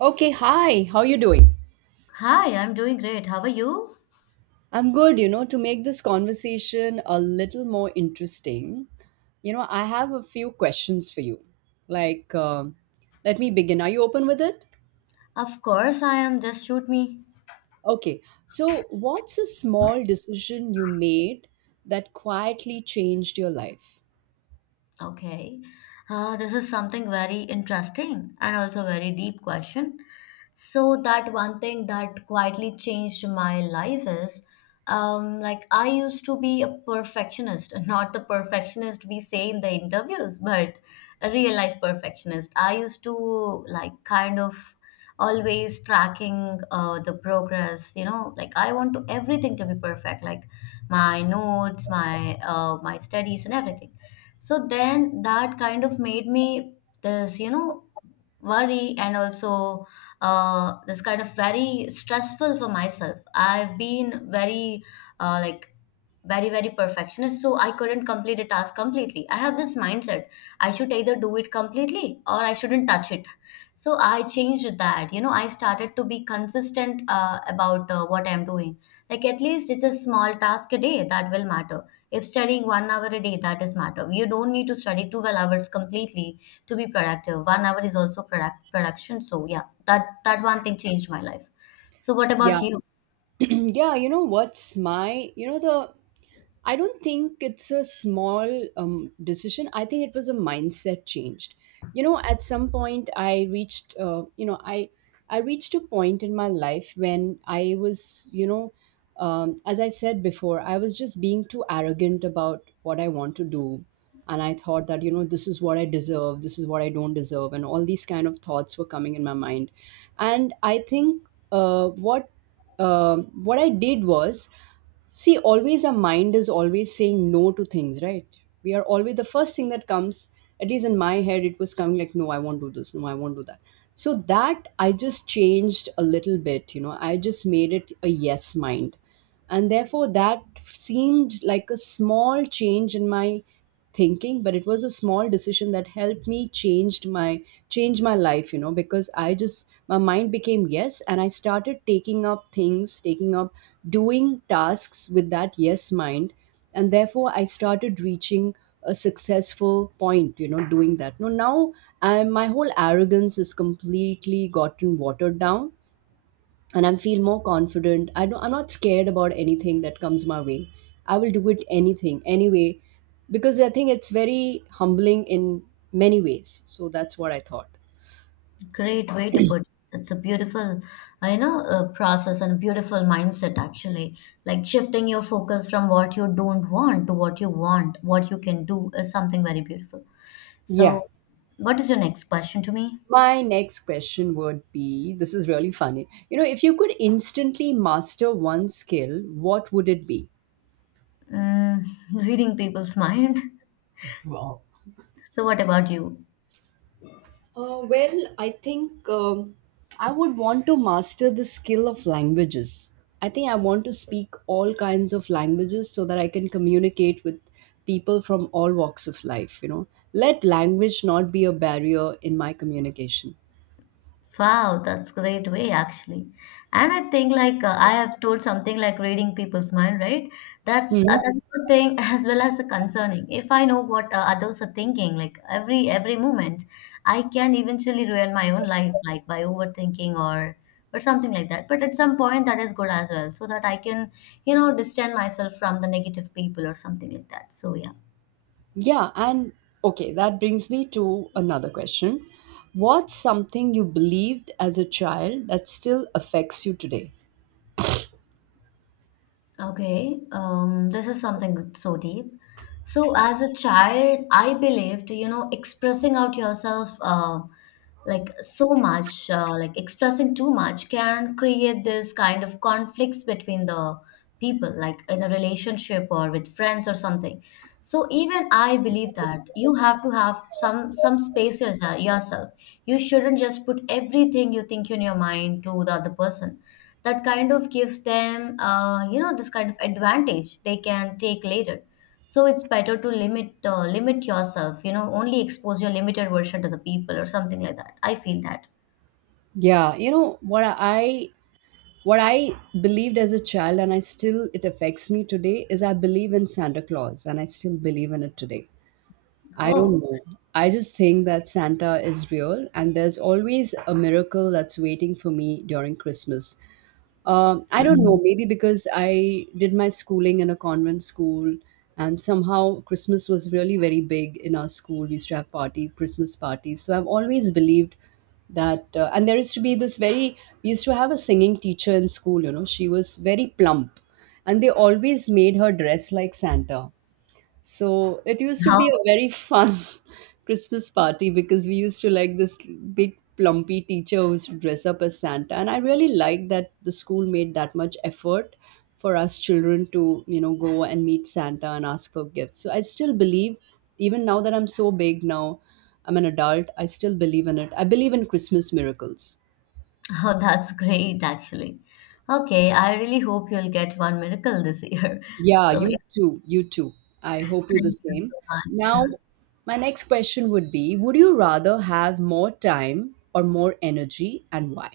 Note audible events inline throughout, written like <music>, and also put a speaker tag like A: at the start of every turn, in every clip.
A: Okay, hi. How you doing?
B: Hi, I'm doing great. How are you?
A: I'm good, you know, to make this conversation a little more interesting. You know, I have a few questions for you. Like, let me begin. Are you open with it?
B: Of course, I am. Just shoot me.
A: Okay. So, what's a small decision you made that quietly changed your life?
B: Okay. This is something very interesting and also very deep question. So that one thing that quietly changed my life is like I used to be a perfectionist, <laughs> not the perfectionist we say in the interviews, but a real life perfectionist. I used to like kind of always tracking the progress, you know, like I want to everything to be perfect, like my notes, my my studies and everything, so then that kind of made me this, you know, worry and also this kind of very stressful for myself. I've been very uh, like very perfectionist, so I couldn't complete a task completely. I have this mindset, I should either do it completely or I shouldn't touch it. So I changed that, you know, I started to be consistent about what I'm doing, like at least it's a small task a day that will matter. If studying one hour a day, that is matter, you don't need to study 12 hours completely to be productive. One hour is also product production. So yeah, that one thing changed my life. So what
A: Yeah.
B: about you?
A: <clears throat> yeah, you know what's my, you know the I don't think it's a small decision. I think it was a mindset changed. You know, at some point, I reached, you know, I reached a point in my life when I was, you know, as I said before, I was just being too arrogant about what I want to do, and I thought that, you know, this is what I deserve, this is what I don't deserve, and all these kind of thoughts were coming in my mind, and I think uh, what what I did was, see, always our mind is always saying no to things, right? We are always, the first thing that comes, at least in my head, it was coming like, no, I won't do this, no, I won't do that. So that I just changed a little bit, you know, I just made it a yes mind, and therefore that seemed like a small change in my thinking, but it was a small decision that helped me changed my change my life, you know, because I just my mind became yes, and I started taking up things, taking up doing tasks with that yes mind, and therefore I started reaching a successful point, you know, doing that. No, now I, my whole arrogance is completely gotten watered down and I feel more confident. I don't, I'm not scared about anything that comes my way. I will do it anything, anyway, because I think it's very humbling in many ways. So that's what I thought.
B: Great way to put it. It's a beautiful, you know, process and beautiful mindset actually. Like shifting your focus from what you don't want to what you want, what you can do is something very beautiful.
A: Yeah.
B: So, what is your next question to me?
A: My next question would be, this is really funny. You know, if you could instantly master one skill, what would it be?
B: Mm, <laughs> reading people's mind.
A: Wow.
B: So, what about you?
A: Well, I think I would want to master the skill of languages. I think I want to speak all kinds of languages so that I can communicate with people from all walks of life. You know, let language not be a barrier in my communication.
B: Wow, that's great way actually. And I think like I have told something like reading people's mind, right?
A: Hmm.
B: That's a good thing <laughs> as well as the concerning. If I know what others are thinking, like every moment, I can eventually ruin my own life, like by overthinking or something like that. But at some point, that is good as well, so that I can, you know, distance myself from the negative people or something like that. So yeah.
A: Yeah, and okay, that brings me to another question. What's something you believed as a child that still affects you today?
B: Okay, this is something so deep. So, as a child, I believed, you know, expressing out yourself, like so much, like expressing too much can create this kind of conflicts between the people, like in a relationship or with friends or something. So even I believe that you have to have some space yourself. Yourself. You shouldn't just put everything you think in your mind to the other person. That kind of gives them, you know, this kind of advantage they can take later. So it's better to limit limit yourself, you know, only expose your limited version to the people or something like that. I feel that.
A: Yeah, you know what I, what I believed as a child, and I still, it affects me today, is I believe in Santa Claus, and I still believe in it today. I don't
B: Oh.
A: know. I just think that Santa is real, and there's always a miracle that's waiting for me during Christmas. I don't know,
B: Mhm.
A: maybe because I did my schooling in a convent school, and somehow Christmas was really very big in our school. We used to have parties, Christmas parties. So I've always believed that, and there used to be this very, we used to have a singing teacher in school, you know, she was very plump, and they always made her dress like Santa. So it used to
B: How?
A: be a very fun <laughs> Christmas party because we used to like this big plumpy teacher who used to dress up as Santa. And I really liked that the school made that much effort for us children to, you know, go and meet Santa and ask for gifts. So I still believe, even now that I'm so big now, I'm an adult, I still believe in it. I believe in Christmas miracles.
B: Oh, <laughs> that's great actually. Okay, I really hope you'll get one miracle this year. <laughs>
A: Yeah,
B: So yeah,
A: you too. You too. I hope you the
B: thank you
A: same.
B: so
A: Now,
B: much.
A: my next question would be, would you rather have more time or more energy, and why?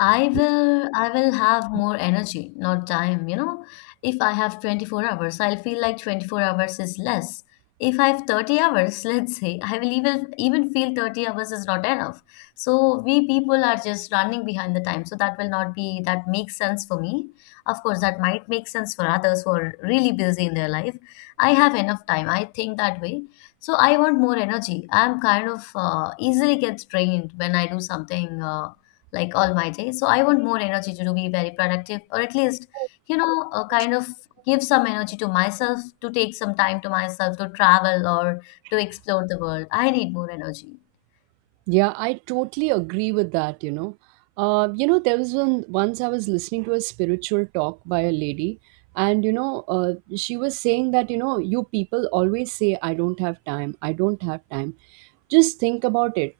B: I will, I will have more energy, not time, you know. If I have 24 hours, I'll feel like 24 hours is less. If I have 30 hours, <laughs> let's say, I will even feel 30 hours is not enough. So we people are just running behind the time. So that will not be, that makes sense for me. Of course, that might make sense for others who are really busy in their life. I have enough time. I think that way. So I want more energy. I'm kind of easily gets drained when I do something. Like all my days. So I want more energy to be very productive, or at least, you know, kind of give some energy to myself to take some time to myself to travel or to explore the world. I need more energy.
A: Yeah, I totally agree with that, you know. You know, there was one, once I was listening to a spiritual talk by a lady, and you know, she was saying that, you know, you people always say, I don't have time, I don't have time. Just think about it.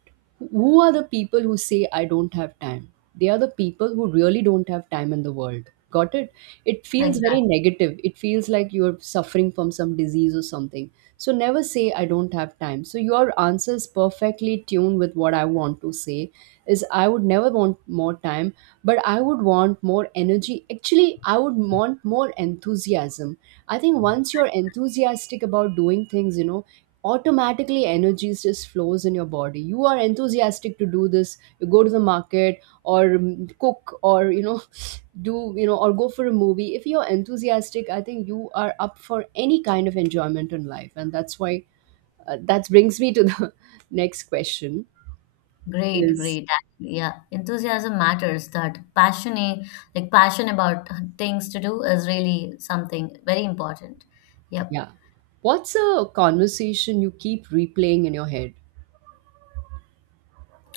A: Who are the people who say, I don't have time? They are the people who really don't have time in the world. Got it? It
B: Like
A: feels very
B: that.
A: negative. It feels like you're suffering from some disease or something, so never say, I don't have time. So your answer is perfectly tuned with what I want to say is I would never want more time, but I would want more energy. Actually, I would want more enthusiasm. I think once you're enthusiastic about doing things, you know, automatically energy just flows in your body. You are enthusiastic to do this, you go to the market or cook, or you know, <laughs> <sniffs> do you know or go for a movie. If you're enthusiastic, I think you are up for any kind of enjoyment in life, and that's why that brings me to the <laughs> next question
B: Great,
A: is,
B: great. Actually, yeah. Enthusiasm matters. That passion, like passion about things to do is really something very important. Yep.
A: yeah, what's a conversation you keep replaying in your head?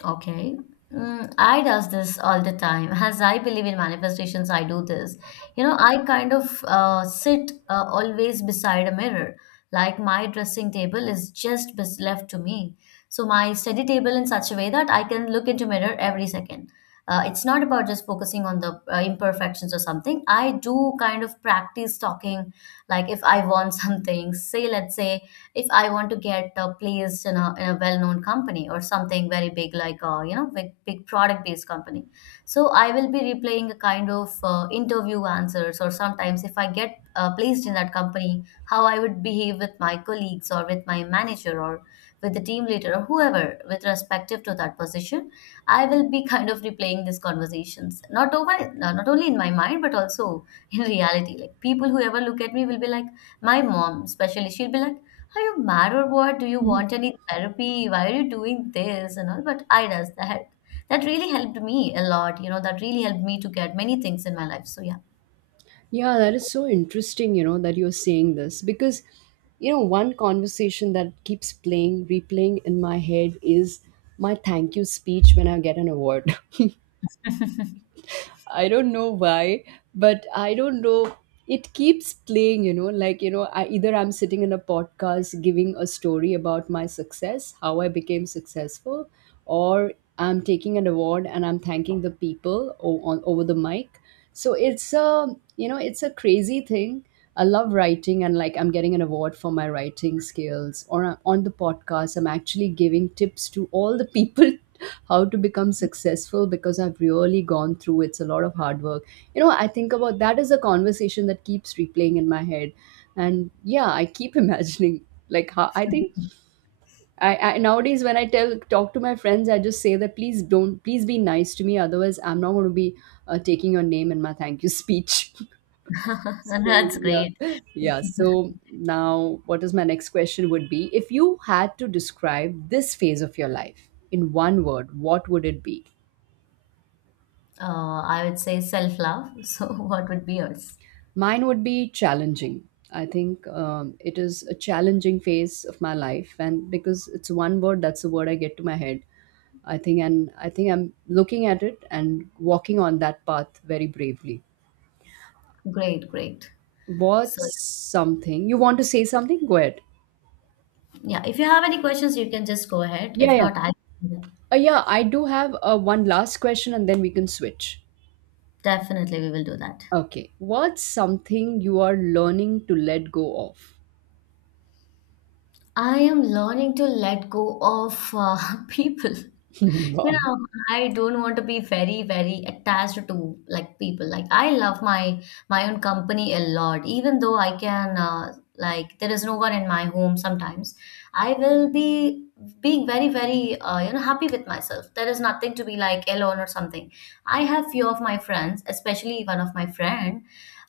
B: Okay. Mm, I does this all the time. <laughs> As I believe in manifestations, I do this. You know, I kind of sit always beside a mirror. Like my dressing table is just left to me. So my study table in such a way that I can look into mirror every second. It's not about just focusing on the imperfections or something. I do kind of practice talking. Like if I want <laughs> something, say let's say if I want to get placed in in a well-known company or something very big, like a, you know, big, big product-based company, so I will be replaying a kind of interview answers, or sometimes if I get placed in that company, how I would behave with my colleagues or with my manager or with the team leader or whoever with respective to that position. I will be <laughs> kind of replaying these conversations, not only in my mind but also in reality. Like people who ever look at me will be like, my mom especially, she'll be like, are you mad or what? Do you want any therapy? Why are you doing this and all? But I does that. That really helped me a lot. You know, that really helped me to get many things in my life. So yeah,
A: Yeah, that is so interesting, you know, that you're saying this, because, you know, one conversation that keeps playing, replaying in my head is my thank you speech when I get an award. <laughs> I don't know why, but I don't know. It keeps playing, you know, like, you know, I, either I'm sitting in a podcast giving a story about my success, how I became successful, or I'm taking an award and I'm thanking the people o- on, over the mic. So it's a, you know, it's a crazy thing. I love writing, and like I'm getting an award for my writing skills, or I on the podcast I'm actually giving tips to all the people <laughs> how to become successful, because I've really gone through, it's a lot of hard work, you know. I think about that is a conversation that keeps replaying in my head. And yeah, I keep <laughs> imagining like how I think, I nowadays when I tell talk to my friends, I just say that, please don't, please be nice to me. Otherwise, I'm not going to be taking your name in my thank you speech. <laughs>
B: <laughs> and
A: So
B: that's great.
A: yeah, yeah. So now, what is my next question? Would be, if you had to describe this phase of your life in one word, what would it be?
B: I would say self-love. <laughs> So what would be yours?
A: Mine would be challenging. I think it is a challenging phase of my life, and because it's one word, that's the word I get to my head. I think, and I think I'm looking at it and walking on that path very bravely.
B: Great, great. So
A: What's something you want to say? Something? Go ahead.
B: yeah, if you have any questions, you can just go ahead.
A: Yeah,
B: If
A: yeah,
B: not, I,
A: yeah. I do have one last question, and then we can switch.
B: definitely we will do that.
A: Okay, what's something you are learning to let go of? <laughs>
B: I am learning to let go of <laughs> people. You
A: Wow.
B: know, I don't want to be very, very attached to like people. Like I love my my own company a lot, even though I can like there is no one in my home sometimes. I will be being very, very, you know, happy with myself. There is nothing to be like alone or something. I have few of my friends, especially one of my friend,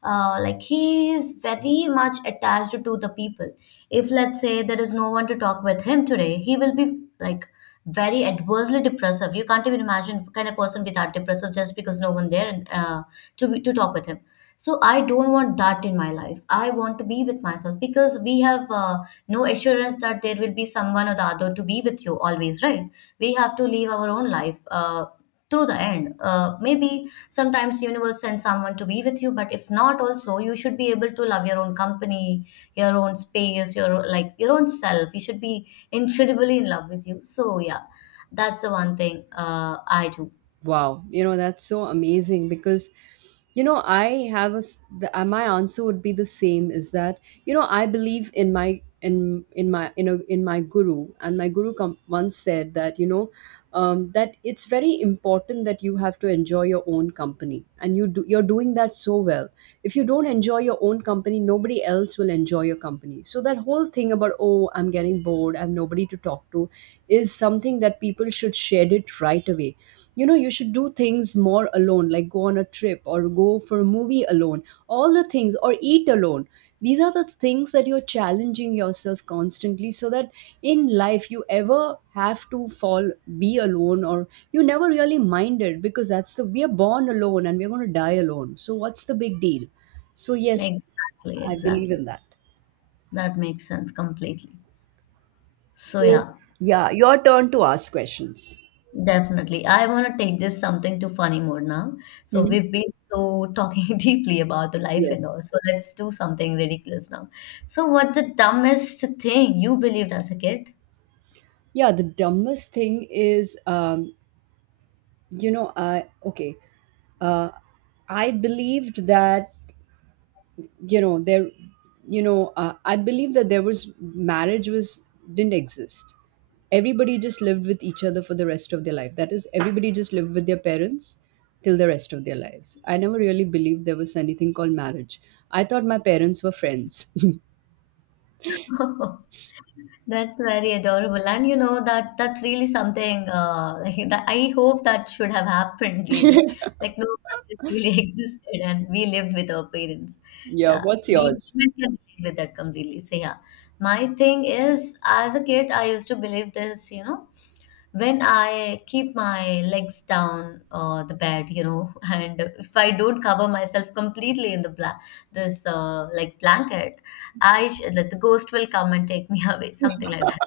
B: like he is very much attached to the people. If let's say there is no one to talk with him today, he will be like very adversely depressive. You can't even imagine, can a person be that depressive just because no one there, and to be, to talk with him. So I don't want that in my life. I want to be with myself, because we have, no assurance that there will be someone or the other to be with you always, right? We have to live our own life, through the end, maybe sometimes universe sends someone to be with you, but if not also you should be able to love your own company, your own space, your like your own self. You should be incredibly in love with you. So yeah, that's the one thing I do.
A: Wow, you know, that's so amazing, because you know I have a s- the, my answer would be the same, is that you know I believe in my in a, in my guru, and my guru com- once said that, you know, that it's very important that you have to enjoy your own company, and you do, you're doing that so well. If you don't enjoy your own company, nobody else will enjoy your company. So that whole thing about, oh, I'm getting bored, I have nobody to talk to, is something that people should shed it right away. You know, you should do things more alone, like go on a trip or go for a movie alone, all the things, or eat alone. These are the things that you're challenging yourself constantly, so that in life you ever have to fall, be alone, or you never really mind it, because that's the, we are born alone and we're going to die alone, so what's the big deal. So yes,
B: Exactly,
A: I believe
B: exactly.
A: in that.
B: That makes sense completely. So
A: So it,
B: yeah,
A: yeah, your turn to ask questions.
B: definitely. I want to take this something to funny mode now. So
A: Hmm.
B: we've been so talking <laughs> deeply about the life and
A: Yes.
B: all. So let's do something ridiculous now. So what's the dumbest thing you believed as a kid?
A: Yeah, the dumbest thing is, you know i, okay, uh I believed that, you know there, you know, I believe that there was, marriage was didn't exist, everybody just lived with each other for the rest of their life, that is, everybody just lived with their parents till the rest of their lives. I never really believed there was anything called marriage. I thought my parents were friends.
B: <laughs> That's very adorable. And you know that that's really something like that I hope that should have happened really. Like no, this really <laughs> existed and we lived with our parents.
A: <laughs> Yeah,
B: Yeah,
A: what's
B: we
A: yours?
B: women can relate with that completely. So yeah, my thing is as a kid I used to believe this, you know, when I keep my legs down the bed, you know, <laughs> and if I don't cover myself completely in the this, like, blanket, that the ghost will come and take me <laughs> away, something like that.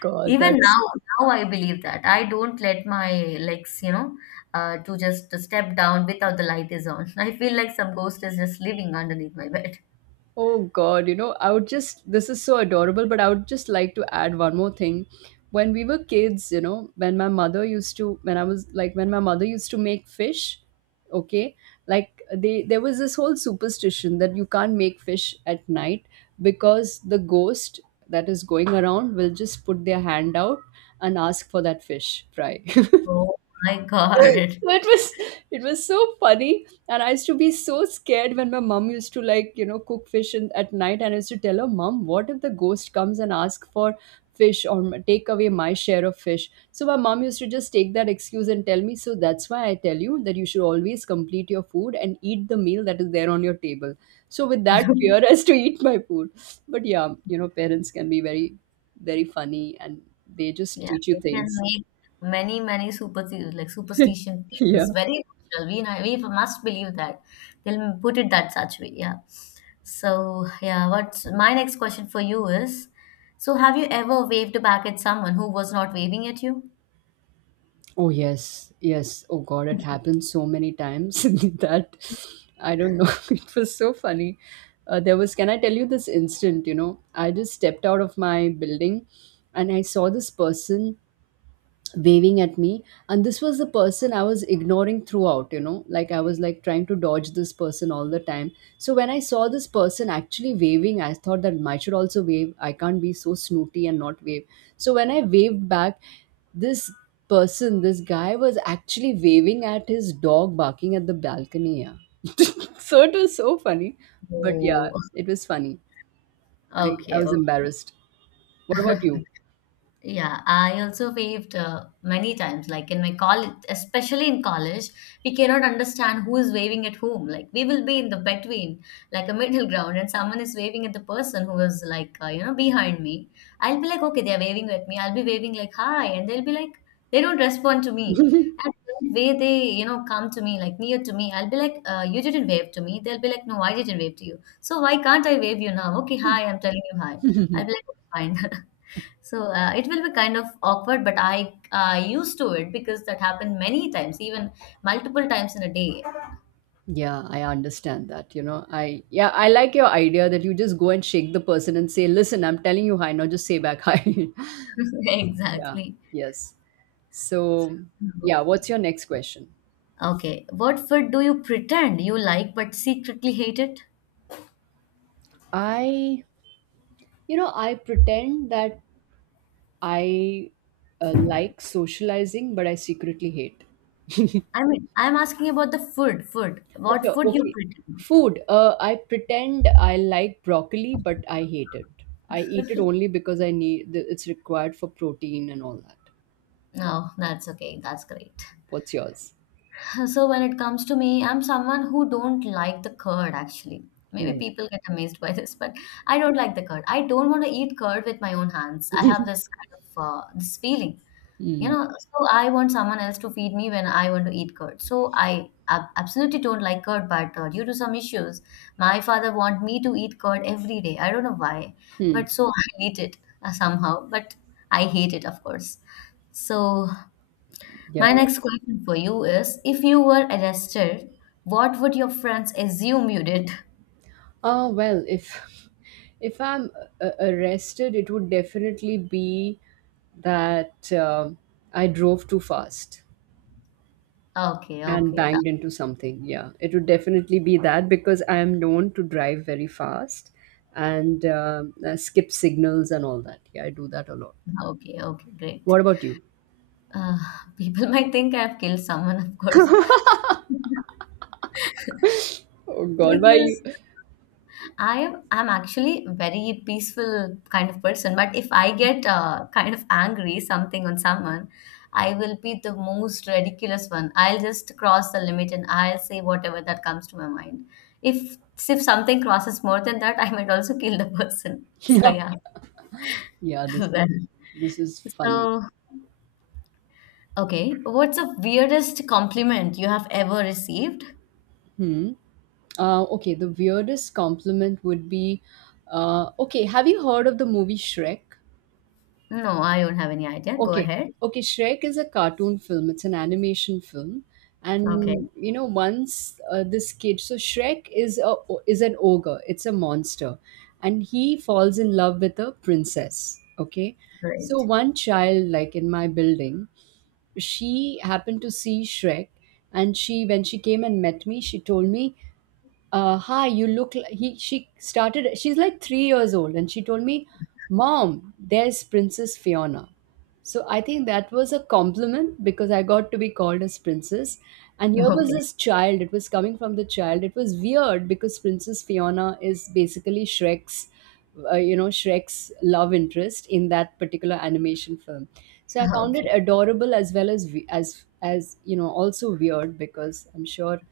A: God,
B: Even
A: that's,
B: now, now I believe that I don't let my legs, you know, to just step down without the light is on. <laughs> I feel like some ghost is just living underneath my bed.
A: oh God, you know, I would just, this is so adorable, but I would just like to add one more thing. When we were kids, you know, when my mother used to, when I was like, when my mother used to make fish, okay, like they, there was this whole superstition that you can't make fish at night, because the ghost that is going around will just put their hand out and ask for that fish fry. <laughs>
B: Oh my
A: <laughs> So
B: God.
A: it was it was so funny, and I used to be so scared when my mom used to like cook fish at night. And I used to tell her, "Mom, what if the ghost comes and asks for fish or take away my share of fish?" So my mom used to just take that excuse and tell me, "So that's why I tell you that you should always complete your food and eat the meal that is there on your table." So with that fear <laughs>
B: <laughs>
A: as to eat my food. But yeah, parents can be very, very funny, and they just
B: Yeah,
A: teach you
B: they can
A: things.
B: make many, many superstitions, like
A: <laughs>
B: superstition
A: Yeah.
B: things very natural. We, know- we must believe that. They'll put it that such way. Yeah. So, yeah, what's my next question for you is, so have you ever waved back at someone who was not waving at you?
A: Oh yes, yes. Oh God, it happened so many times <laughs> that I don't know. <laughs> It was so funny. There was. Can I tell you this instant? You know, I just stepped out of my building, and I saw this person waving at me, and this was the person I was ignoring throughout. Like, I was like trying to dodge this person all the time. So when I saw this person actually waving, I thought that I should also wave. I can't be so snooty and not wave. So when I waved back, this this guy was actually waving at his dog barking at the balcony, yeah. <laughs> So it was so funny, but yeah,
B: Oh,
A: it was funny. I, I
B: okay,
A: was
B: okay.
A: embarrassed. What about you?
B: Yeah, I also waved many times, like in my college, especially in college, we cannot understand who is waving at whom. Like, we will be in the between, like a middle ground, and someone is waving at the person who is like, you know, behind me. I'll be like, okay, they're waving at me. I'll be waving like, hi, and they'll be like, they don't respond to me. And the way they, you know, come to me, like near to me, I'll be like, you didn't wave to me. They'll be like, no, I didn't wave to you. So why can't I wave you now? Okay, hi, I'm telling you hi. I'll be
A: <laughs>
B: like, okay, fine. <laughs> It will be kind of awkward, but I used to it because that happened many times, even multiple times in a day.
A: Yeah, I understand that. You know, I like your idea that you just go and shake the person and say, "Listen, I'm telling you hi, not just say back hi."
B: <laughs>
A: <laughs> Yeah.
B: Exactly.
A: Yes. So, yeah, what's your next question?
B: Okay. What food do you pretend you like but secretly hate it?
A: I, I pretend that I like socializing, but I secretly hate. <laughs>
B: I mean, I'm asking about the food. Food. What
A: Achha,
B: food you
A: okay.
B: pretend?
A: Food. I pretend I like broccoli, but I hate it. I eat it only because I need it's required for protein and all that.
B: No, that's okay. That's great.
A: What's yours?
B: So when it comes to me, I'm someone who don't like the curd actually. Maybe
A: Mm.
B: people get amazed by this, but I don't like the curd. I don't want to eat curd with my own hands. I have this
A: <laughs>
B: kind of this feeling, you
A: Mm.
B: know. So I want someone else to feed me when I want to eat curd. So I absolutely don't like curd, but due to some issues, my father want me to eat curd every day. I don't know why,
A: Mm.
B: but so I eat it somehow. But I hate it, of course. So
A: Yeah.
B: my next question for you is, if you were arrested, what would your friends assume you did? <laughs>
A: Oh well, if <laughs> if I'm arrested, it would definitely be that I drove too fast
B: Okay,
A: and
B: okay, that,
A: banged into something. Yeah, it would definitely be that because I am known to drive very fast and skip signals and all that. Yeah, I do that a lot.
B: okay, okay, great.
A: What about you?
B: Uh, <laughs> people might think I've killed someone, of course, <laughs>
A: Oh God, why you?
B: because I'm actually very peaceful kind of person, but if I get kind of angry something on someone, I will be the most ridiculous one. I'll just cross the limit and I'll say whatever that comes to my mind. If if something crosses more than that, I might also kill the <laughs> person. So
A: <laughs>
B: yeah,
A: Yeah,
B: <laughs>
A: this
B: well,
A: this is funny.
B: so okay. What's the weirdest compliment you have ever received?
A: Hmm. Okay, the weirdest compliment would be, okay, have you heard of the movie Shrek?
B: No, I don't have any idea. Go
A: Okay,
B: ahead.
A: okay, Shrek is a cartoon film. It's an animation film,
B: Okay,
A: and once this kid, so Shrek is a is an ogre. It's a monster, and he falls in love with a princess. Okay, so
B: great.
A: one child, like in my building, she happened to see Shrek, and she when she came and met me, she told me, "Hi, you look li-" he she started, she's like 3 years old, and she told me, "Mom, there's Princess Fiona." So I think that was a compliment because I got to be called as princess. And here was
B: <laughs> Okay,
A: this child. It was coming from the child. It was weird because Princess Fiona is basically Shrek's love interest in that particular animation film. So I found it
B: okay.
A: adorable as well as also weird because I'm sure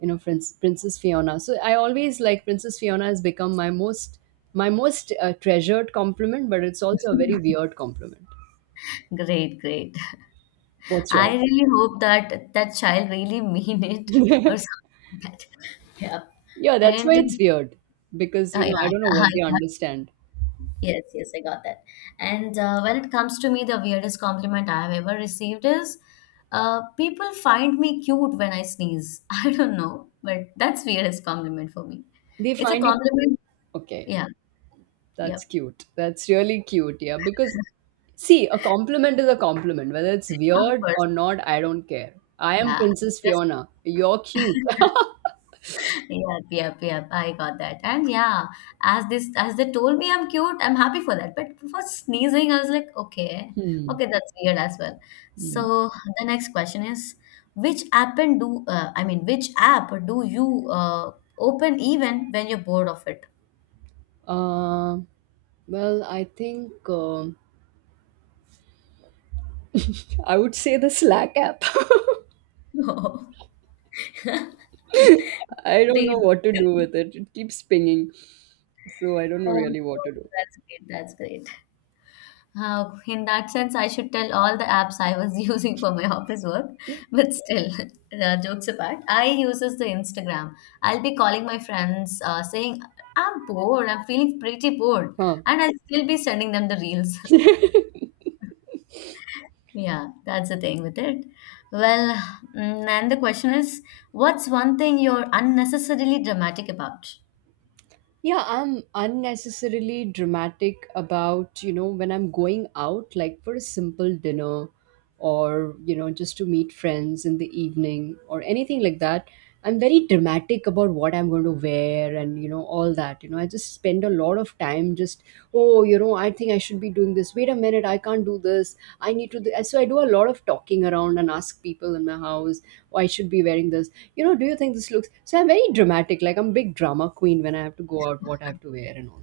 A: you know Princess Fiona. So I always, like, Princess Fiona has become my most treasured compliment, but it's also a very
B: <laughs>
A: weird compliment.
B: Great, great. <laughs>
A: What's yours?
B: I really hope that that child really mean it <laughs> or
A: <laughs>
B: something like that. Yeah.
A: Yeah, that's why
B: And
A: it's weird because
B: yeah,
A: I don't know
B: yeah,
A: what
B: I
A: they
B: got.
A: understand.
B: Yes, yes, I got that. And when it comes to me, the weirdest compliment I have ever received is people find me cute when I sneeze. <laughs> I don't know, but that's weirdest compliment for me.
A: They
B: It's a
A: find you
B: compliment.
A: okay,
B: Yeah, yeah,
A: that's cute. That's really cute, yeah. Because see, a compliment is a compliment, whether it's
B: of
A: weird
B: course.
A: or not, I don't care. I am
B: Yeah,
A: Princess
B: yes,
A: Fiona. You're cute. <laughs>
B: yep, yep, yep. I got that. And yeah, as this as they told me I'm cute, I'm happy for that. But for sneezing, I was like, okay,
A: Hmm.
B: okay, that's weird as well.
A: Hmm.
B: So the next question is, which app and do I mean, which app do you open even when you're bored of it?
A: Uh, well, I think I would say the Slack app. <laughs>
B: <laughs>
A: I
B: Oh,
A: don't know
B: great.
A: what to do with it. It keeps pinging, so I don't know
B: Oh,
A: really what to
B: that's great. That's great. In that sense, I should tell all the apps I was <laughs> using for my office work. But still, <laughs> jokes apart, I uses the Instagram. I'll be calling my friends, saying I'm bored. I'm feeling pretty bored,
A: do.
B: and I'll still be sending them the reels.
A: Huh. <laughs>
B: <laughs> Yeah, that's the thing with it. Well, and the question is, what's one thing you're unnecessarily dramatic about?
A: Yeah, I'm unnecessarily dramatic about, when I'm going out, like for a simple dinner or, just to meet friends in the evening or anything like that. I'm very dramatic about what I'm going to wear and, all that. I just spend a lot of time just, oh, I think I should be doing this. Wait a minute, I can't do this. I need to. Do. So I do a lot of talking around and ask people in my house, "Oh, I should be wearing this. You know, do you think this looks so?" I'm very dramatic, like I'm big drama queen when I have to go out, what I have to wear, and all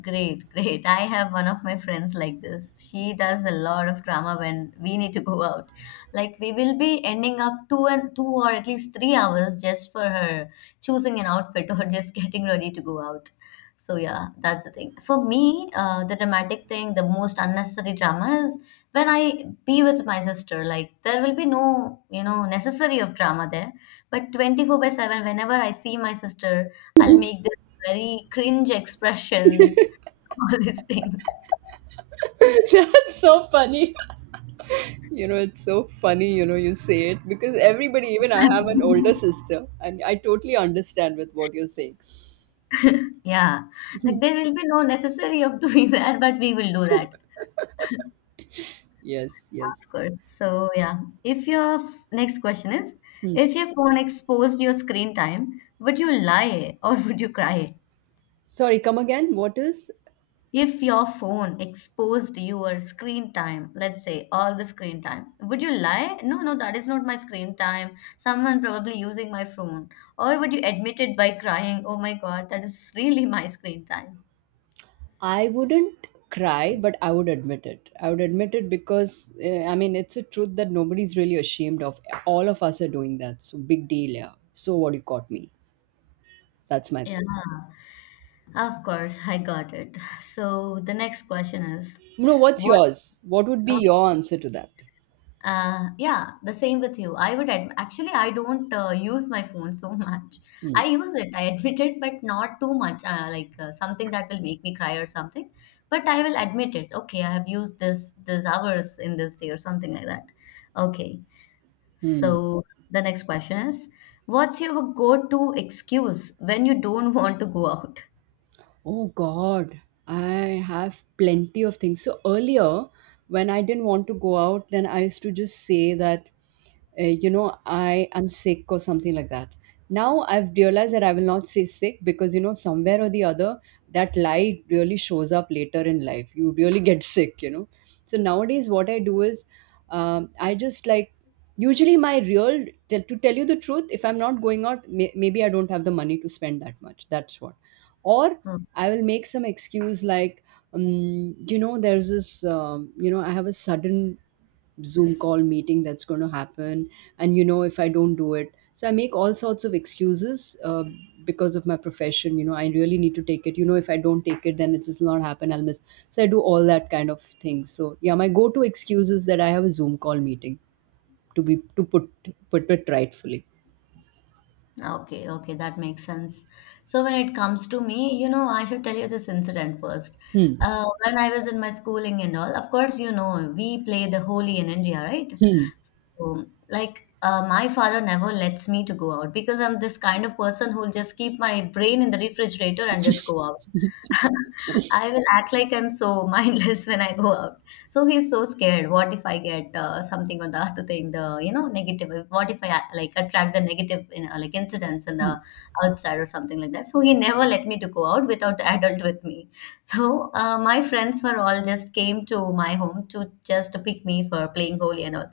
B: Great, great. I have one of my friends like this. She does a lot of drama when we need to go out. Like we will be ending up two and two or at least 3 hours just for her choosing an outfit <laughs> or just getting ready to go out. So yeah, that's the thing. For me, the dramatic thing, the most unnecessary drama is when I be with my sister. Like there will be no, you know, necessary of drama there. But 24 by 7, whenever I see my sister, I'll make very cringe expressions, <laughs> all these things.
A: that. <laughs> That's so funny. It's so funny, you say it because everybody, even I have an older
B: <laughs>
A: sister, and I totally understand with what you're saying.
B: Yeah, like there will be no necessary of doing <laughs> that, but we will do that,
A: Yes, yes.
B: of course. So yeah, if your next question is,
A: Hmm.
B: if your phone exposed your screen time, would you lie or would you cry?
A: Sorry, come again. What is?
B: If your phone exposed your screen time, let's say all the screen time, would you lie? No, no, that is not my screen time. Someone probably using my phone. Or would you admit it by crying, oh my God, that is really my screen time?
A: I wouldn't cry, but I would admit it. I would admit it because, I mean, it's a truth that nobody's really ashamed of. All of us are doing that. So, big deal, yeah. So, what, you caught me? That's my thing.
B: Yeah, of course, I got it. So the next question is
A: No, what's
B: what?
A: yours? What would be
B: Okay,
A: your answer to that?
B: Yeah, the same with you. I would adm actually, I don't use my phone so <laughs> much.
A: Hmm.
B: I use it, I admit it, but not too much, like something that will make me cry or something. But I will admit it. Okay, I have used this hours in this day or something like that. Okay.
A: Hmm.
B: So the next question is, what's your go-to excuse when you don't <laughs> want to go out?
A: Oh God, I have plenty of things. So earlier, when I didn't want to go out, then I used to just say that, I am sick or something like that. Now I've realized that I will not say sick because, somewhere or the other, that lie really shows up later in life. You really get <laughs> sick. So nowadays, what I do is, I just like, usually my real, to tell you the truth, if I'm not going out, maybe I don't have the money to spend that much. That's what. Or I will make some excuse like, there's this, I have a sudden Zoom call meeting that's going to happen, and if I don't do it. So I make all sorts of excuses because of my profession. You know, I really need to take it. You know, if I don't take it, then it does not happen. I'll miss. So I do all that kind of things. So yeah, my go-to excuse is that I have a Zoom call meeting to be to put it rightfully.
B: Okay, okay, that makes sense. So when it comes to me, you know, I should tell you this incident first.
A: Hmm.
B: When I was in my schooling and all, of course, you know, we play the Holi in India, right?
A: Hmm.
B: So, like, my father never lets me to go out because I'm this kind of person who'll just keep my brain in the refrigerator and just go out. <laughs> I will act like I'm so <laughs> mindless when I go out. So he's so scared. What if I get something or the other thing, the you know negative? What if I like attract the negative, you know, like incidents in
A: Hmm.
B: the outside or something like that? So he never let me to go out without the adult with me. <laughs> So my friends were all just came to my home to just pick me for playing goalie and all,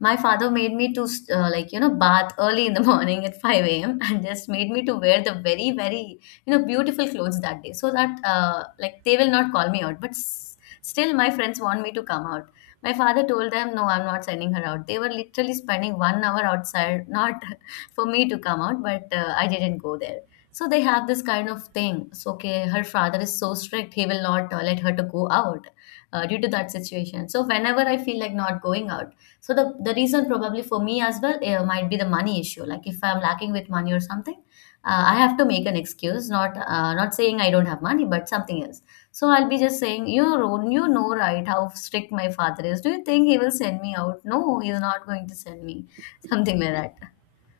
B: my father made me to like you know bath early in the <laughs> morning at 5 a.m. and just made me to wear the very very you know beautiful clothes that day so that like they will not call me out, but still my friends want me to come out. My father told them no, I'm not sending her out. They were literally spending 1 hour outside, not <laughs> for me to come out, but I didn't go there. So they have this kind of thing, so okay, her father is so strict, he will not let her to go out due to that situation. So whenever I feel like not going out, so the reason probably for me as well, might be the money issue, like if I'm lacking with money or something, I have to make an excuse, not saying I don't have money, but something else. So I'll be just saying, you know, right? How strict my father is. Do you think he will send me out? No, he's not going to send me. <laughs> Something like that.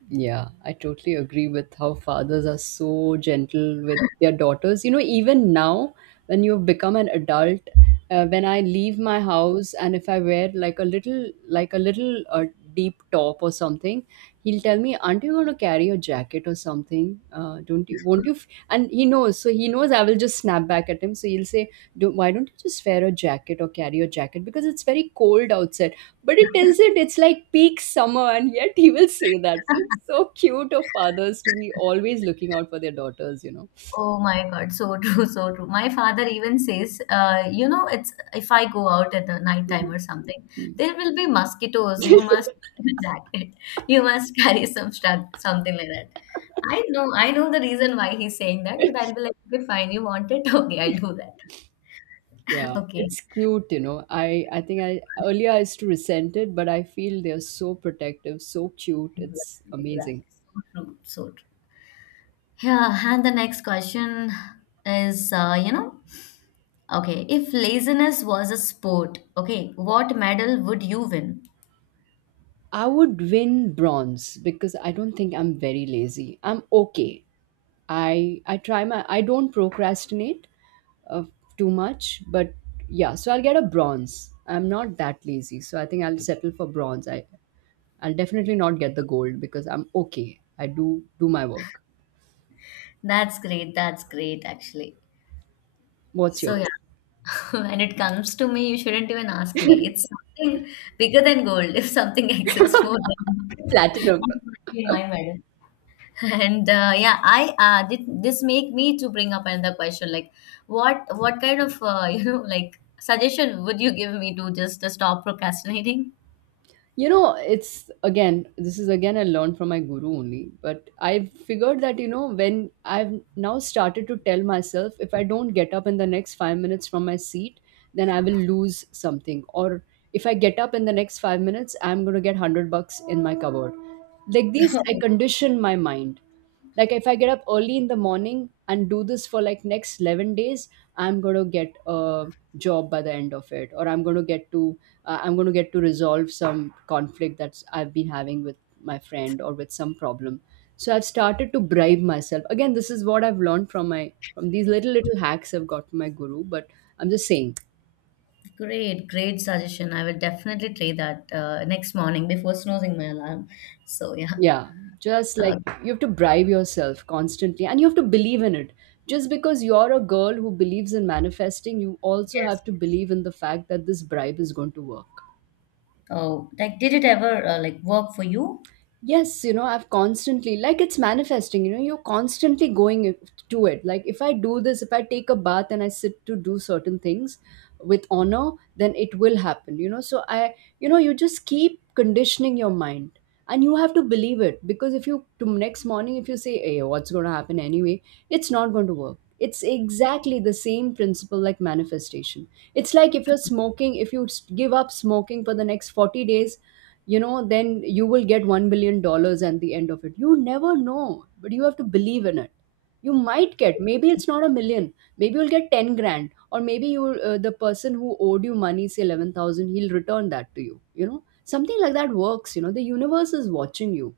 A: Yeah, I totally agree with how fathers are so gentle with their daughters. Even now, when you become an adult, when I leave my house and if I wear like a little, deep top or something, he'll tell me, "Aren't you going to carry a jacket or something? Don't you? Won't you?" And he knows, so he knows I will just snap back at him. So he'll say, "Why don't you just wear a jacket or carry a jacket? Because it's very cold outside." But it tells it, it's like peak summer, and yet <laughs> he will say that. It's so cute of fathers to be always looking out for their daughters.
B: Oh my God, so <laughs> true, so true. My father even says, you know, it's if I go out at the night time
A: Mhm.
B: or something,
A: Mm.
B: there will be mosquitoes. You must
A: <laughs>
B: <laughs> wear a jacket. You must carry some stuff, something like that. I know the reason why he's saying that, but I'll be like, okay, fine, you want it? <laughs> Okay, I'll do that. <laughs>
A: Yeah,
B: Okay.
A: it's cute. I think I earlier I used to resent it, but I feel they're so protective, so cute. It's
B: Exactly.
A: amazing.
B: Exactly. So true. So true. Yeah. And the next question is, you know, okay, if laziness was a sport, okay, what medal would you win?
A: I would win bronze because I don't think I'm very lazy. I'm okay. I try my I don't procrastinate uh, too much, but yeah, so I'll get a bronze. I'm not that lazy, so I think I'll settle for bronze. I'll definitely not get the gold because I'm okay. I do do my work.
B: That's great. That's great, actually.
A: What's
B: So, yeah.
A: yours?
B: <laughs> When it comes to me, you shouldn't even ask me. It's something bigger than gold, if something <laughs> exists more than <laughs>
A: Platinum.
B: that would be my medal. <laughs> And yeah, I did this make me to bring up another question, like what kind of <laughs> you know, like, suggestion would you give me to just to stop procrastinating?
A: It's again, this is again I learned from my guru only, but I've figured that, when I've now started to tell myself, if I don't get up in the next 5 minutes from my seat, then I will lose something. Or if I get up in the next 5 minutes, I'm going to get 100 bucks in my cupboard. Like these, I condition my mind. Like if I get up early in the morning and do this for like next 11 days, I'm going to get a job by the end of it, or I'm going to get to resolve some conflict that's I've been having with my friend or with some problem. So I've started to bribe myself. Again, this is what I've learned from these little little hacks I've got from my guru, but I'm just saying,
B: Great, great suggestion. I will definitely try that next morning before snoozing my alarm, so yeah.
A: yeah, just
B: uh,
A: like you have to bribe yourself constantly and you have to believe in it. Just because you're a girl who believes in manifesting, you also
B: yes,
A: have to
B: yes.
A: believe in the fact that this bribe is going to work.
B: Oh, like did it ever like work for you?
A: Yes, I've constantly, like it's manifesting, you're constantly going to it. Like, if I do this, if I take a bath and I sit to do certain things with honor, then it will happen. So, you just keep conditioning your mind, and you have to believe it. Because if you to next morning if you say, "Hey, what's going to happen anyway?" it's not going to work. It's exactly the same principle, like manifestation. It's like if you're smoking, if you give up smoking for the next 40 days, then you will get $1 billion at the end of it. You never know, but you have to believe in it. You might get, maybe it's not a million, maybe you'll get 10 grand, or maybe you the person who owed you money, say 11,000, he'll return that to you. You know, something like that works. The universe is watching you,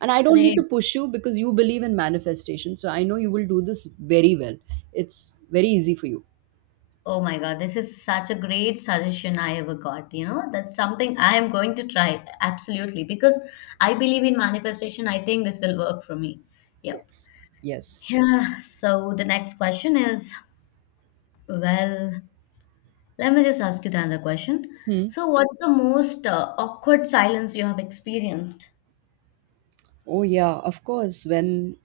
A: and I don't need to
B: Great.
A: push you because you believe in manifestation, so I know you will do this very well. It's very easy for you.
B: Oh my God, this is such a great suggestion I ever got. You know, that's something I am going to try absolutely, because I believe in manifestation. I think this will work for me. Yep.
A: Yes, yes.
B: Yeah. So the next question is, well, let me just ask you the other question.
A: Hmm.
B: So, what's the most awkward silence you have experienced?
A: Oh yeah, of course. When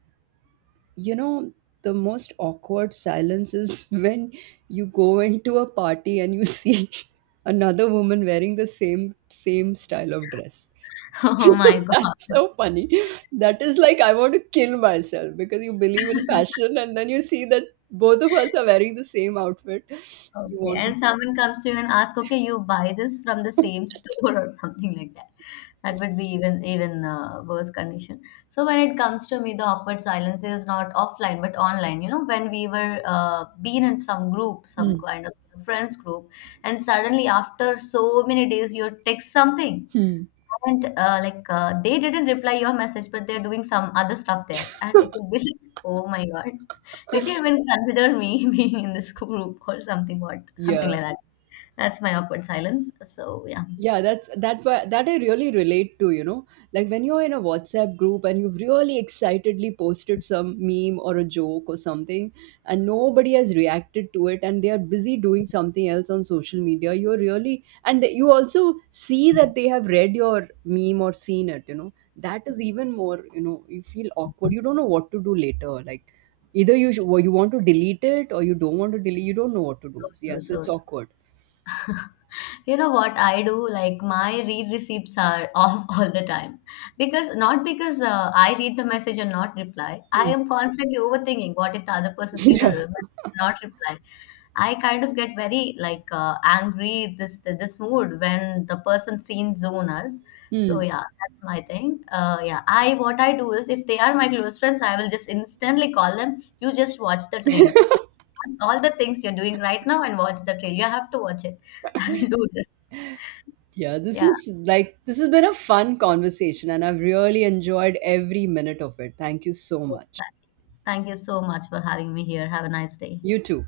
A: you know the most awkward silence is <laughs> when you go into a party and you see <laughs> another woman wearing the same style of dress.
B: <laughs> Oh my
A: <laughs>
B: God.
A: That's so funny. That is like I want to kill myself because you believe in fashion, and then you see that both of us are wearing the same outfit. You
B: Okay,
A: want to.
B: and someone comes to you and asks, "Okay, you buy this from the same <laughs> store or something like that." That would be even worse condition. So when it comes to me, the awkward silence is not offline but online. You know, when we were been in some group, some
A: Hmm.
B: kind of friends group, and suddenly after so many days, you text something,
A: Hmm.
B: haven't, like, they didn't reply your message, but they're doing some other stuff there, and it will be like, oh my God, did you even consider me <laughs> being in this group or something? What,
A: Yeah,
B: something like that? That's my awkward silence. So yeah,
A: yeah, that I really relate to. Like when you're in a WhatsApp group and you've really excitedly posted some meme or a joke or something, and nobody has reacted to it and they are busy doing something else on social media. You're really, and you also see that they have read your meme or seen it. That is even more, you feel awkward. You don't know what to do later, like either you well, you want to delete it or you don't want to delete. You don't know what to do,
B: so
A: yeah,
B: true,
A: so
B: so
A: it's
B: true.
A: awkward.
B: You know what I do? Like my read receipts are <laughs> off all the time, because not because I read the message and not reply. I
A: Hmm.
B: am constantly overthinking. What if the other
A: <laughs>
B: person see the
A: Yeah.
B: message and not reply? I kind of get very like angry, this mood when the person seen zone us. So
A: Hmm.
B: yeah, that's my thing. Yeah, I what I do is if they are my close friends, I will just instantly call them. You just watch the trail, like all the things you're doing right now, and watch the trail. You have to watch it. <laughs> I will do this.
A: Yeah,
B: Yeah.
A: this has been a fun conversation, and I've really enjoyed every minute of it. Thank you so much.
B: Thank you so much for having me here. Have a nice day.
A: You too.